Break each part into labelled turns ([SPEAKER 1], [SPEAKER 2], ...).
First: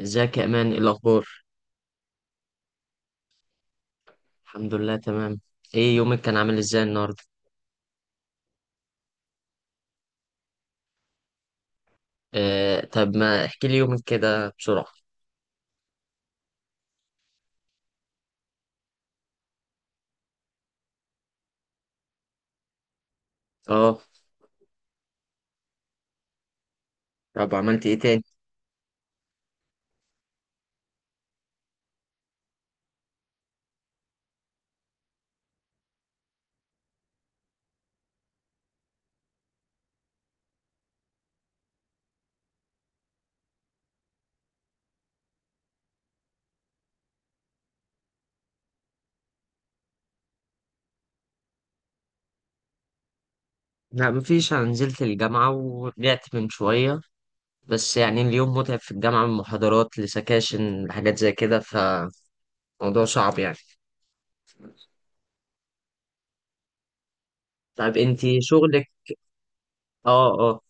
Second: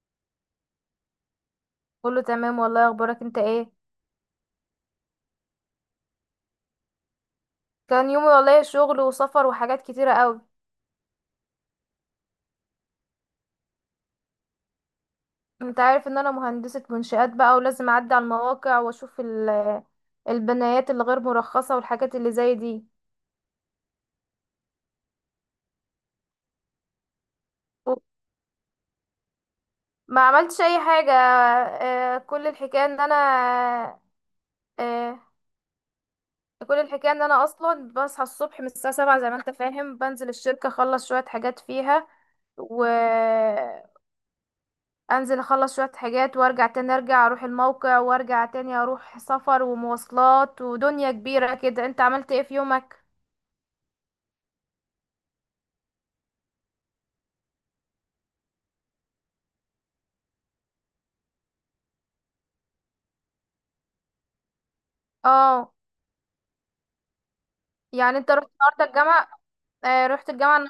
[SPEAKER 1] ازيك يا امان، ايه الاخبار؟
[SPEAKER 2] كله تمام والله. اخبارك انت ايه؟
[SPEAKER 1] الحمد لله، تمام. ايه يومك كان عامل ازاي النهارده؟
[SPEAKER 2] كان يومي والله شغل وسفر وحاجات كتيرة قوي.
[SPEAKER 1] آه، طب ما احكي لي يومك كده بسرعه.
[SPEAKER 2] انت عارف ان انا مهندسة منشآت بقى، ولازم اعدي على المواقع واشوف البنايات اللي غير مرخصة والحاجات اللي زي دي.
[SPEAKER 1] اه، طب عملت ايه
[SPEAKER 2] و-
[SPEAKER 1] تاني؟
[SPEAKER 2] ما عملتش اي حاجة. آه، آه، كل الحكاية ان انا اصلا بصحى الصبح من الساعة 7، زي ما انت فاهم. بنزل الشركة اخلص شوية حاجات فيها، و... انزل اخلص شوية حاجات وارجع تاني، ارجع اروح الموقع وارجع تاني، اروح سفر ومواصلات ودنيا كبيرة كده. انت عملت ايه في يومك؟
[SPEAKER 1] لا، مفيش. انا نزلت الجامعه ورجعت من شويه، بس يعني اليوم متعب في الجامعه، من محاضرات لسكاشن لحاجات زي كده، فموضوع صعب يعني.
[SPEAKER 2] اه.
[SPEAKER 1] طب
[SPEAKER 2] يعني انت
[SPEAKER 1] انتي
[SPEAKER 2] رحت النهارده
[SPEAKER 1] شغلك؟
[SPEAKER 2] الجامعة؟ آه،
[SPEAKER 1] اه،
[SPEAKER 2] رحت الجامعة
[SPEAKER 1] اه،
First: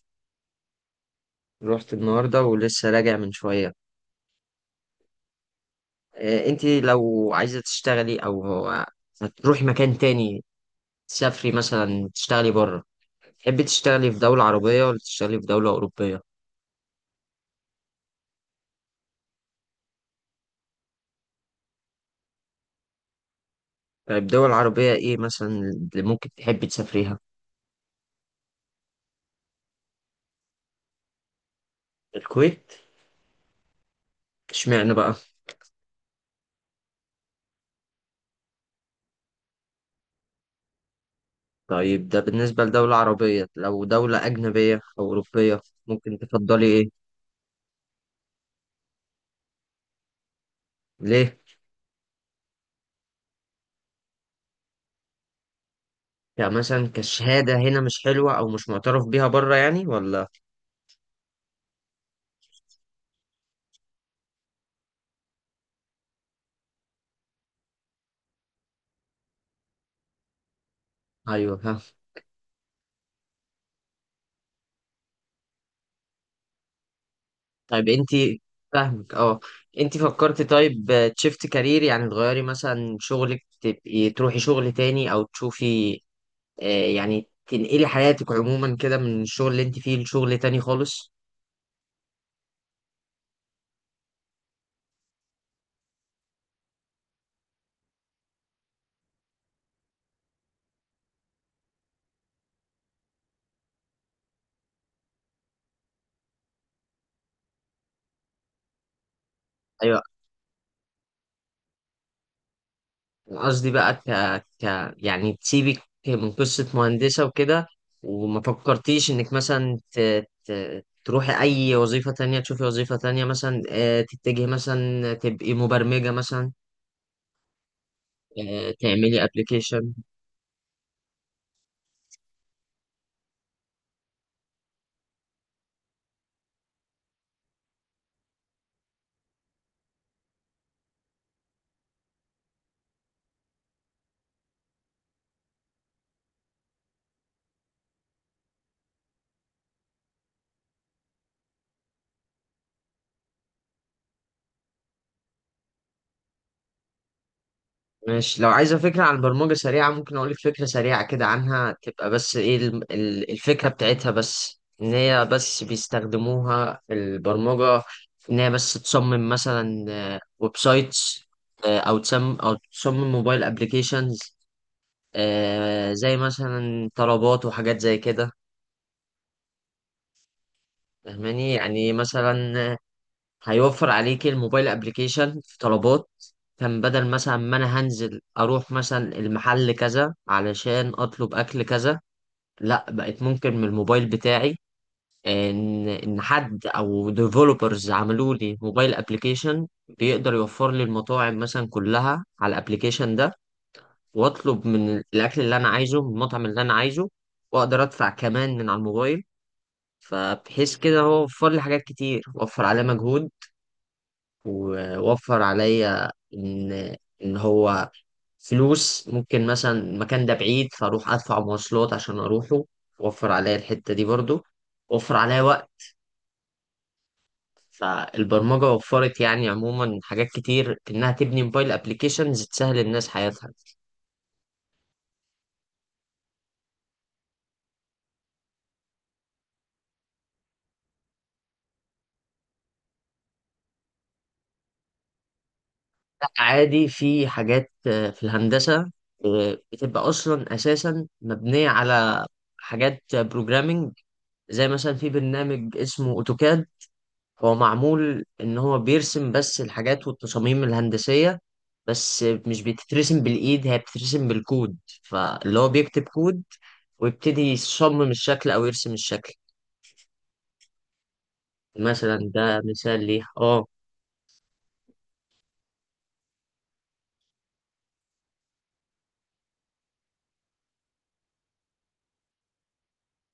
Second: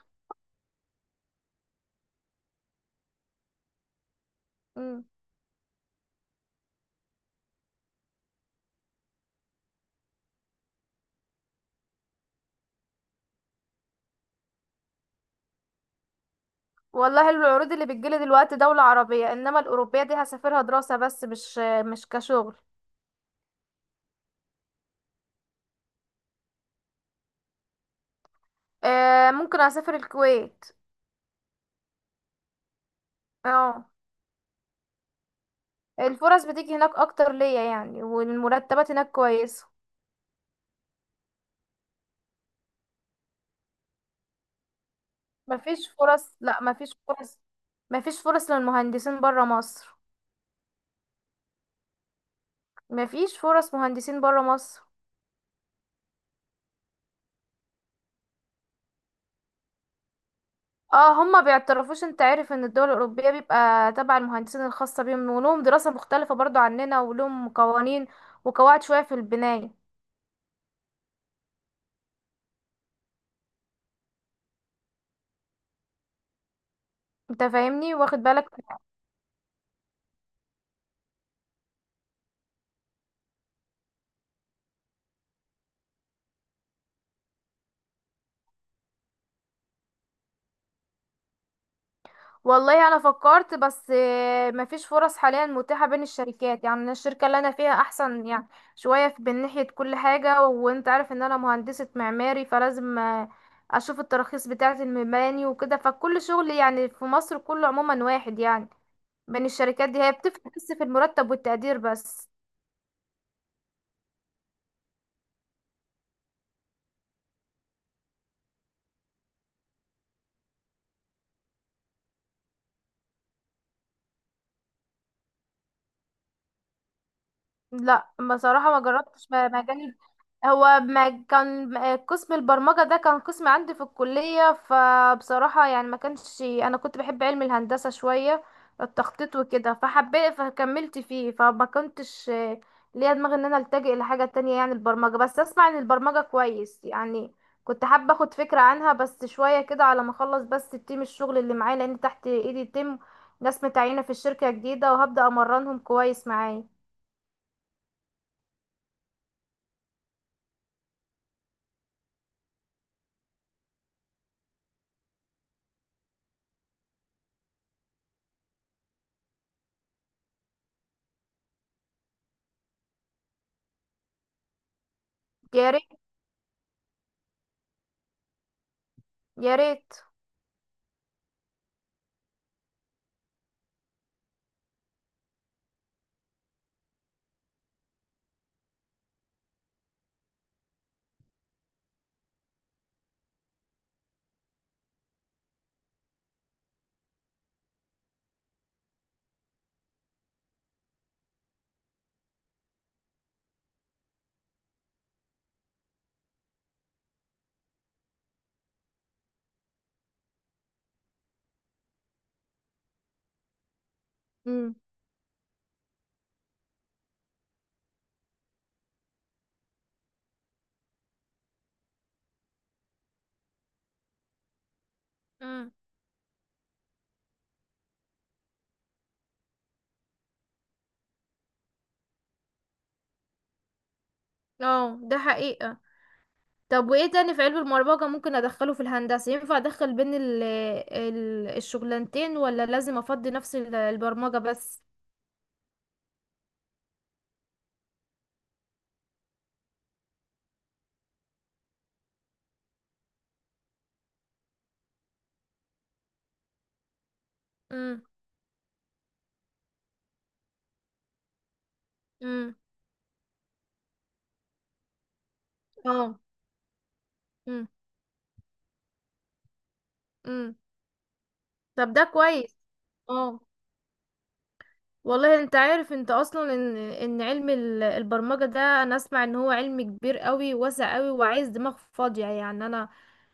[SPEAKER 1] رحت النهارده ولسه راجع من شويه.
[SPEAKER 2] مم.
[SPEAKER 1] آه، انتي لو عايزه تشتغلي، او هتروحي مكان تاني، تسافري مثلا تشتغلي بره، تحبي تشتغلي في دولة عربية ولا تشتغلي في دولة أوروبية؟
[SPEAKER 2] والله العروض اللي بتجيلي دلوقتي دولة عربية، انما الأوروبية دي هسافرها دراسة، بس مش كشغل.
[SPEAKER 1] طيب دول عربية إيه مثلا اللي ممكن تحبي تسافريها؟
[SPEAKER 2] آه، ممكن اسافر الكويت.
[SPEAKER 1] الكويت؟
[SPEAKER 2] اه.
[SPEAKER 1] اشمعنى بقى؟
[SPEAKER 2] الفرص بتيجي هناك اكتر ليا يعني، والمرتبات هناك كويسة.
[SPEAKER 1] طيب ده بالنسبة لدولة عربية، لو دولة أجنبية أو أوروبية
[SPEAKER 2] مفيش
[SPEAKER 1] ممكن
[SPEAKER 2] فرص. لا،
[SPEAKER 1] تفضلي
[SPEAKER 2] مفيش
[SPEAKER 1] إيه؟
[SPEAKER 2] فرص. مفيش فرص للمهندسين برا مصر.
[SPEAKER 1] ليه؟
[SPEAKER 2] مفيش فرص مهندسين برا مصر.
[SPEAKER 1] يعني مثلا كشهادة هنا مش حلوة أو مش معترف بيها بره يعني ولا؟
[SPEAKER 2] اه، هما بيعترفوش. انت عارف ان الدول الاوروبيه بيبقى تبع المهندسين الخاصه بيهم، ولهم دراسه مختلفه برضو عننا، ولهم قوانين وقواعد شويه في البنايه.
[SPEAKER 1] أيوه، ها.
[SPEAKER 2] انت
[SPEAKER 1] طيب
[SPEAKER 2] فاهمني واخد
[SPEAKER 1] أنتي
[SPEAKER 2] بالك.
[SPEAKER 1] فاهمك، أه. أنتي فكرتي، طيب، تشفت كارير، يعني تغيري مثلا شغلك تبقي تروحي شغل تاني أو تشوفي، يعني تنقلي حياتك عموما كده من الشغل اللي انت فيه لشغل تاني خالص.
[SPEAKER 2] والله انا فكرت، بس مفيش فرص حاليا متاحه بين الشركات. يعني الشركه اللي انا فيها احسن يعني شويه من ناحيه كل حاجه. وانت عارف ان انا مهندسه معماري، فلازم اشوف التراخيص بتاعه المباني وكده. فكل شغل يعني في مصر كله عموما واحد يعني، بين الشركات
[SPEAKER 1] ايوه.
[SPEAKER 2] دي هي بتفرق بس في المرتب والتقدير بس.
[SPEAKER 1] أنا قصدي بقى يعني تسيبك من قصة مهندسة وكده، وما فكرتيش انك مثلا ت... تروحي اي وظيفة تانية، تشوفي وظيفة تانية، مثلا تتجهي مثلا تبقي مبرمجة مثلا،
[SPEAKER 2] لا، بصراحة ما
[SPEAKER 1] تعملي
[SPEAKER 2] جربتش
[SPEAKER 1] ابلكيشن.
[SPEAKER 2] مجال. هو ما كان قسم البرمجة ده كان قسم عندي في الكلية. فبصراحة يعني ما كانش، أنا كنت بحب علم الهندسة، شوية التخطيط وكده، فحبيت فكملت فيه. فما كنتش ليا دماغ ان انا التجئ لحاجة تانية يعني البرمجة. بس اسمع عن البرمجة كويس يعني، كنت حابة اخد فكرة عنها بس شوية كده على ما اخلص. بس التيم الشغل اللي معايا، لان تحت ايدي تيم ناس متعينة في الشركة جديدة وهبدأ امرنهم كويس معايا.
[SPEAKER 1] ماشي، لو عايزة فكرة عن برمجة سريعة ممكن أقولك فكرة سريعة كده عنها. تبقى بس إيه الفكرة بتاعتها، بس إن هي بس بيستخدموها في البرمجة، إن هي بس تصمم مثلا ويب سايتس، أو تصمم موبايل أبليكيشنز، زي مثلا طلبات وحاجات زي كده.
[SPEAKER 2] يا ريت.
[SPEAKER 1] فاهماني؟ يعني مثلا هيوفر عليك الموبايل ابليكيشن في طلبات. كان بدل مثلا ما انا هنزل اروح مثلا المحل كذا علشان اطلب اكل كذا، لا بقت ممكن من الموبايل بتاعي ان حد او ديفلوبرز عملوا لي موبايل ابليكيشن، بيقدر يوفر لي المطاعم مثلا كلها على الابليكيشن ده، واطلب من الاكل اللي انا عايزه من المطعم اللي انا عايزه، واقدر ادفع كمان من على الموبايل. فبحيث كده هو وفر لي حاجات كتير، وفر عليه مجهود،
[SPEAKER 2] امم.
[SPEAKER 1] ووفر عليا ان هو فلوس، ممكن مثلا المكان ده بعيد فاروح ادفع مواصلات عشان اروحه، وفر عليا الحتة دي برضو، وفر عليا
[SPEAKER 2] امم.
[SPEAKER 1] وقت. فالبرمجة وفرت يعني عموما حاجات كتير، انها تبني موبايل ابليكيشنز تسهل الناس حياتها.
[SPEAKER 2] اه، ده حقيقة. طب وايه تاني في علم المربجة ممكن ادخله في الهندسة؟ ينفع ادخل بين ال الشغلانتين ولا لازم افضي نفس البرمجة بس؟
[SPEAKER 1] لا عادي، في حاجات في الهندسة بتبقى اصلا اساسا مبنية على حاجات بروجرامينج، زي مثلا في برنامج اسمه اوتوكاد، هو
[SPEAKER 2] امم.
[SPEAKER 1] معمول ان هو بيرسم بس الحاجات والتصاميم الهندسية، بس
[SPEAKER 2] امم.
[SPEAKER 1] مش بتترسم بالايد، هي بتترسم بالكود، فاللي هو بيكتب
[SPEAKER 2] اه.
[SPEAKER 1] كود ويبتدي
[SPEAKER 2] امم.
[SPEAKER 1] يصمم الشكل او يرسم الشكل.
[SPEAKER 2] امم. طب ده
[SPEAKER 1] مثلا
[SPEAKER 2] كويس.
[SPEAKER 1] ده مثال ليه.
[SPEAKER 2] اه،
[SPEAKER 1] اه،
[SPEAKER 2] والله. انت عارف انت اصلا ان علم البرمجة ده، انا اسمع ان هو علم كبير قوي واسع قوي وعايز دماغ فاضية يعني انا.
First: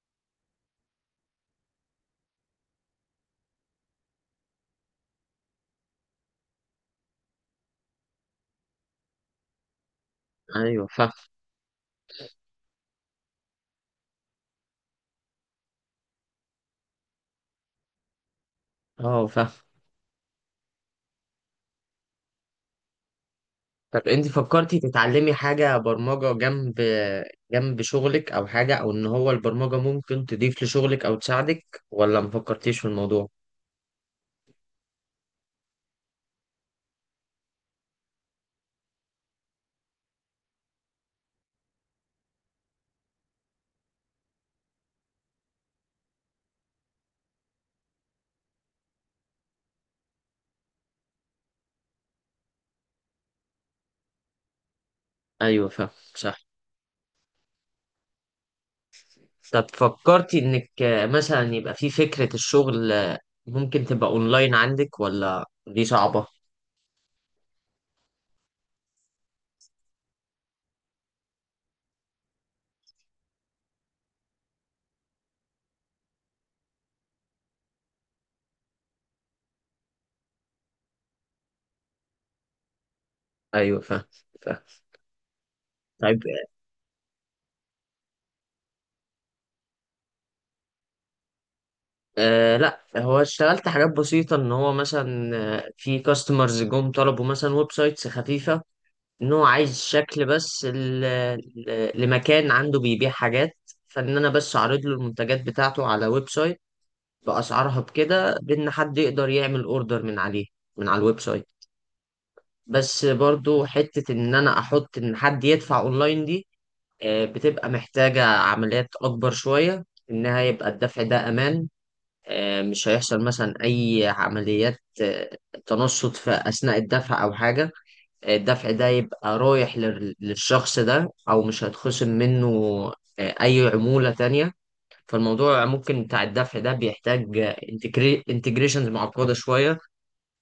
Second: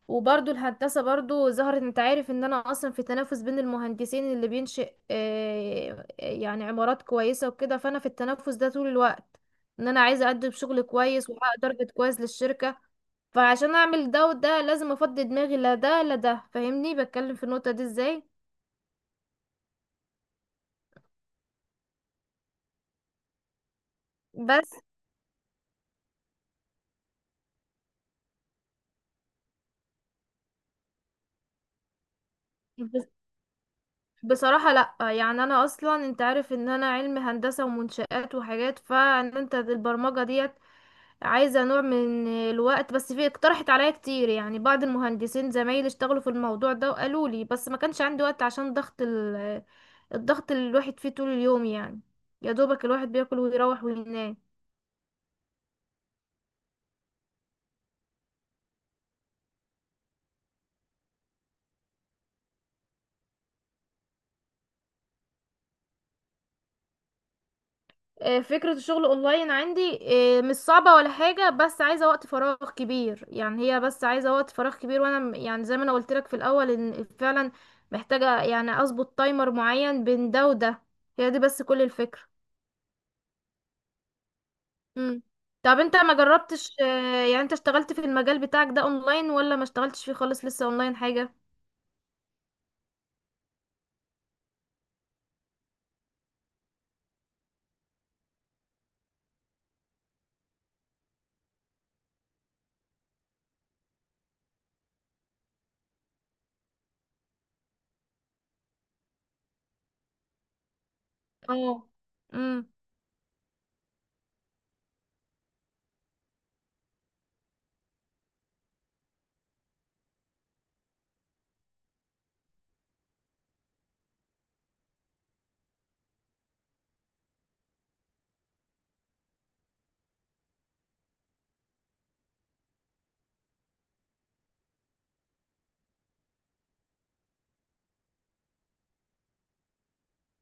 [SPEAKER 2] وبرضو الهندسة برضو ظهرت. انت عارف ان انا اصلا في تنافس بين المهندسين اللي بينشئ يعني عمارات كويسة وكده، فانا في التنافس ده طول الوقت، ان انا عايزة اقدم شغل
[SPEAKER 1] ايوه، فاهم.
[SPEAKER 2] كويس واحقق تارجت كويس للشركة. فعشان اعمل ده وده لازم افضي دماغي، لا ده لا ده. فاهمني بتكلم في النقطة دي ازاي؟
[SPEAKER 1] اه، فاهم. طب انت
[SPEAKER 2] بس
[SPEAKER 1] فكرتي تتعلمي حاجة برمجة جنب شغلك او حاجة، او ان هو البرمجة ممكن تضيف لشغلك او تساعدك، ولا مفكرتيش في
[SPEAKER 2] بس
[SPEAKER 1] الموضوع؟
[SPEAKER 2] بصراحة لا. يعني انا اصلا، انت عارف ان انا علم هندسة ومنشآت وحاجات، فان انت البرمجة دي عايزة نوع من الوقت بس. في اقترحت عليا كتير، يعني بعض المهندسين زمايلي اشتغلوا في الموضوع ده وقالوا لي، بس ما كانش عندي وقت عشان ضغط الضغط اللي الواحد فيه طول اليوم يعني. يا دوبك الواحد بياكل ويروح وينام.
[SPEAKER 1] ايوه، فاهم. صح. طب فكرتي انك مثلا يبقى في فكرة الشغل، ممكن تبقى اونلاين عندك ولا دي صعبة؟
[SPEAKER 2] آه، فكرة الشغل اونلاين عندي مش صعبة ولا حاجة، بس عايزة وقت فراغ كبير. يعني هي بس عايزة وقت فراغ كبير. وانا يعني زي ما انا قلت لك في الاول ان فعلا محتاجة يعني اظبط تايمر معين بين ده وده. هي دي بس كل الفكرة.
[SPEAKER 1] ايوه، فاهم، فاهم.
[SPEAKER 2] مم. طب انت ما
[SPEAKER 1] طيب،
[SPEAKER 2] جربتش يعني انت اشتغلت في المجال بتاعك ده اونلاين، ولا ما اشتغلتش فيه خالص لسه اونلاين حاجة؟
[SPEAKER 1] لا، هو اشتغلت حاجات بسيطة ان هو مثلا، في كاستمرز جم طلبوا مثلا ويب سايتس خفيفة، ان هو عايز شكل بس لمكان عنده بيبيع حاجات، فان انا بس اعرض له المنتجات بتاعته على ويب سايت باسعارها، بكده بان حد يقدر يعمل اوردر من عليه، من على الويب سايت.
[SPEAKER 2] اه. امم.
[SPEAKER 1] بس برضو حتة ان انا احط ان حد يدفع اونلاين دي، بتبقى محتاجة عمليات اكبر شوية، انها يبقى الدفع ده امان، مش هيحصل مثلا اي عمليات تنصت في اثناء الدفع او حاجة، الدفع ده يبقى رايح للشخص ده، او مش هيتخصم منه اي عمولة تانية. فالموضوع ممكن بتاع الدفع ده بيحتاج انتجريشنز معقدة شوية.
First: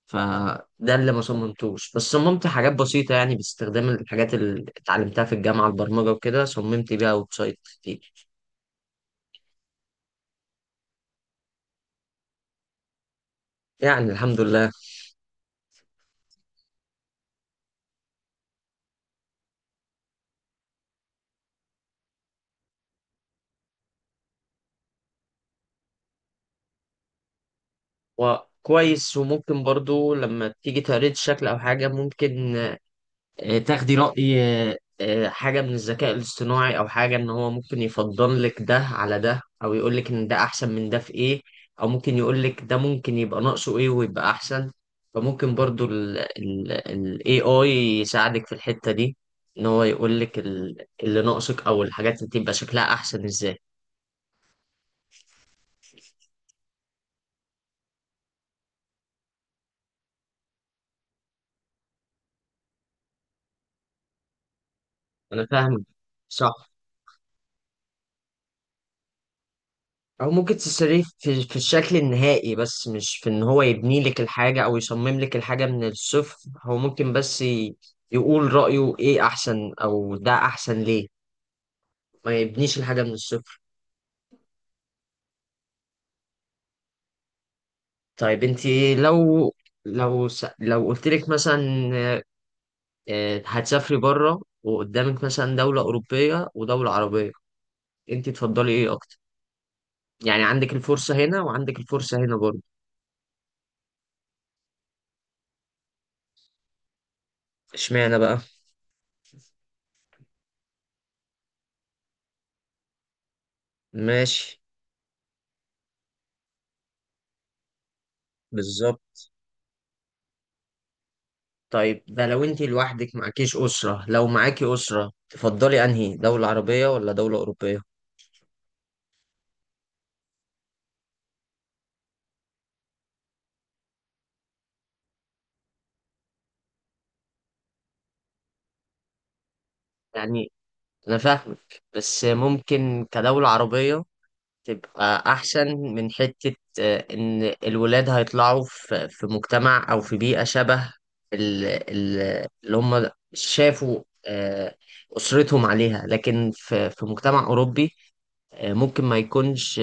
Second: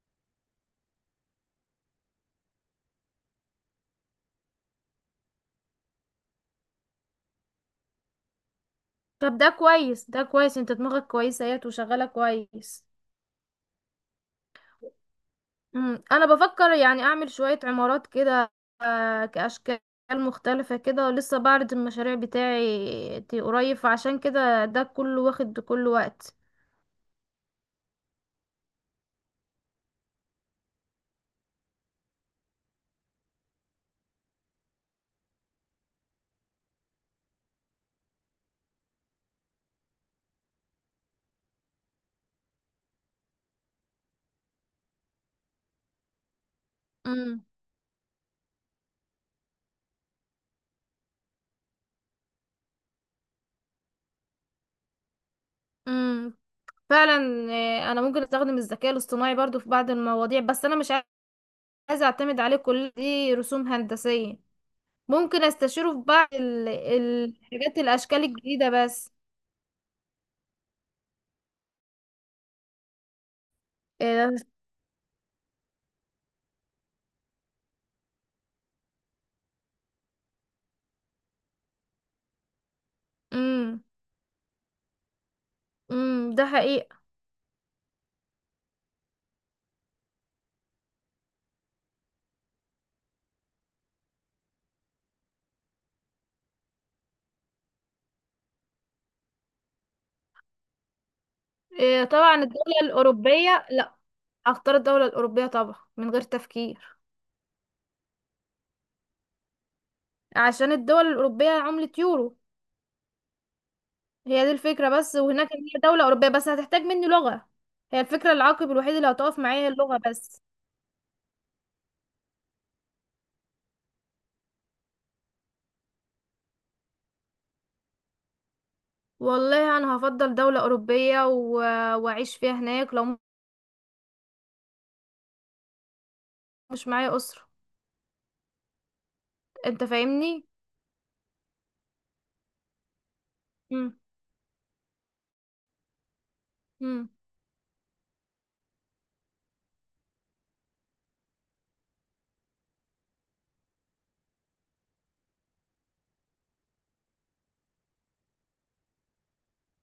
[SPEAKER 1] فده اللي ما صممتوش، بس صممت حاجات بسيطة، يعني باستخدام الحاجات اللي اتعلمتها في الجامعة، البرمجة وكده، صممت بيها ويب سايت كتير.
[SPEAKER 2] طب ده كويس ده كويس. انت دماغك كويسة اهيت وشغالة كويس.
[SPEAKER 1] يعني الحمد لله.
[SPEAKER 2] امم، انا بفكر يعني اعمل شوية عمارات كده، كاشكال مختلفة كده. ولسه بعرض المشاريع بتاعي قريب، فعشان كده ده كله واخد كل وقت.
[SPEAKER 1] وكويس، وممكن برضو لما تيجي تقريت الشكل أو حاجة، ممكن تاخدي رأي حاجة من الذكاء الاصطناعي أو حاجة، إن هو ممكن يفضل لك ده على ده، أو يقول لك إن ده أحسن من ده في إيه، أو ممكن يقول لك ده ممكن يبقى ناقصه إيه ويبقى أحسن. فممكن برضو ال
[SPEAKER 2] امم.
[SPEAKER 1] AI يساعدك في الحتة دي، إن هو يقول لك اللي ناقصك، أو الحاجات اللي تبقى شكلها أحسن إزاي.
[SPEAKER 2] امم. فعلا. آه، انا ممكن استخدم الذكاء الاصطناعي برضو في بعض المواضيع، بس انا مش عايزة اعتمد عليه، كل دي رسوم هندسية. ممكن
[SPEAKER 1] أنا فاهمك.
[SPEAKER 2] استشيره في بعض
[SPEAKER 1] صح.
[SPEAKER 2] الحاجات، الاشكال الجديدة بس.
[SPEAKER 1] او ممكن تشتريه في الشكل النهائي، بس مش في ان هو يبني لك الحاجه او يصمم لك الحاجه من الصفر. هو ممكن بس يقول رايه ايه احسن، او ده احسن ليه، ما يبنيش الحاجه من الصفر.
[SPEAKER 2] امم. امم. ده حقيقة.
[SPEAKER 1] طيب انت، لو لو قلت لك مثلا، هتسافري بره وقدامك مثلا دوله اوروبيه ودوله عربيه، انت تفضلي ايه اكتر؟ يعني عندك الفرصه هنا وعندك
[SPEAKER 2] إيه،
[SPEAKER 1] الفرصه
[SPEAKER 2] طبعا
[SPEAKER 1] هنا برضه.
[SPEAKER 2] الدولة الاوروبية. لا، اختار الدولة الاوروبية طبعا من غير تفكير.
[SPEAKER 1] اشمعنى بقى؟
[SPEAKER 2] عشان الدول الاوروبية عملة يورو. هي دي
[SPEAKER 1] ماشي.
[SPEAKER 2] الفكرة بس. وهناك إن هي دولة اوروبية، بس هتحتاج مني لغة. هي الفكرة، العائق الوحيد
[SPEAKER 1] بالظبط.
[SPEAKER 2] اللي هتقف معايا هي اللغة بس.
[SPEAKER 1] طيب ده لو انت لوحدك معكيش أسرة، لو معاكي أسرة تفضلي أنهي دولة عربية ولا دولة أوروبية؟
[SPEAKER 2] والله انا هفضل دولة اوروبية واعيش فيها هناك لو مش معايا اسرة. انت فاهمني.
[SPEAKER 1] يعني أنا فاهمك، بس ممكن كدولة
[SPEAKER 2] مم.
[SPEAKER 1] عربية تبقى أحسن، من حتة
[SPEAKER 2] مم.
[SPEAKER 1] إن الولاد هيطلعوا في مجتمع أو في بيئة شبه اللي هم شافوا أسرتهم عليها، لكن في مجتمع أوروبي ممكن ما يكونش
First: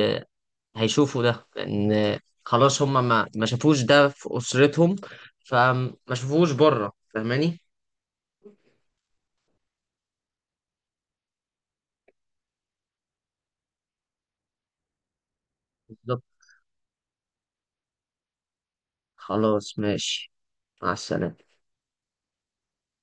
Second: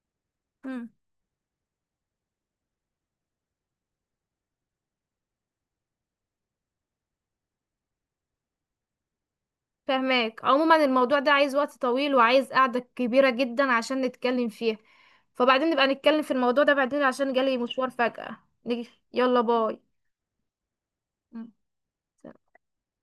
[SPEAKER 2] مم.
[SPEAKER 1] هيشوفوا ده، لان خلاص هم ما شافوش ده في اسرتهم، فما شافوش بره. فاهماني؟
[SPEAKER 2] فهماك. عموما الموضوع ده عايز وقت طويل وعايز قعدة كبيرة جدا عشان نتكلم فيها. فبعدين نبقى
[SPEAKER 1] بالظبط.
[SPEAKER 2] نتكلم في الموضوع ده بعدين عشان جالي مشوار فجأة. نيجي، يلا
[SPEAKER 1] خلاص،
[SPEAKER 2] باي.
[SPEAKER 1] ماشي. مع السلامة.
[SPEAKER 2] مم.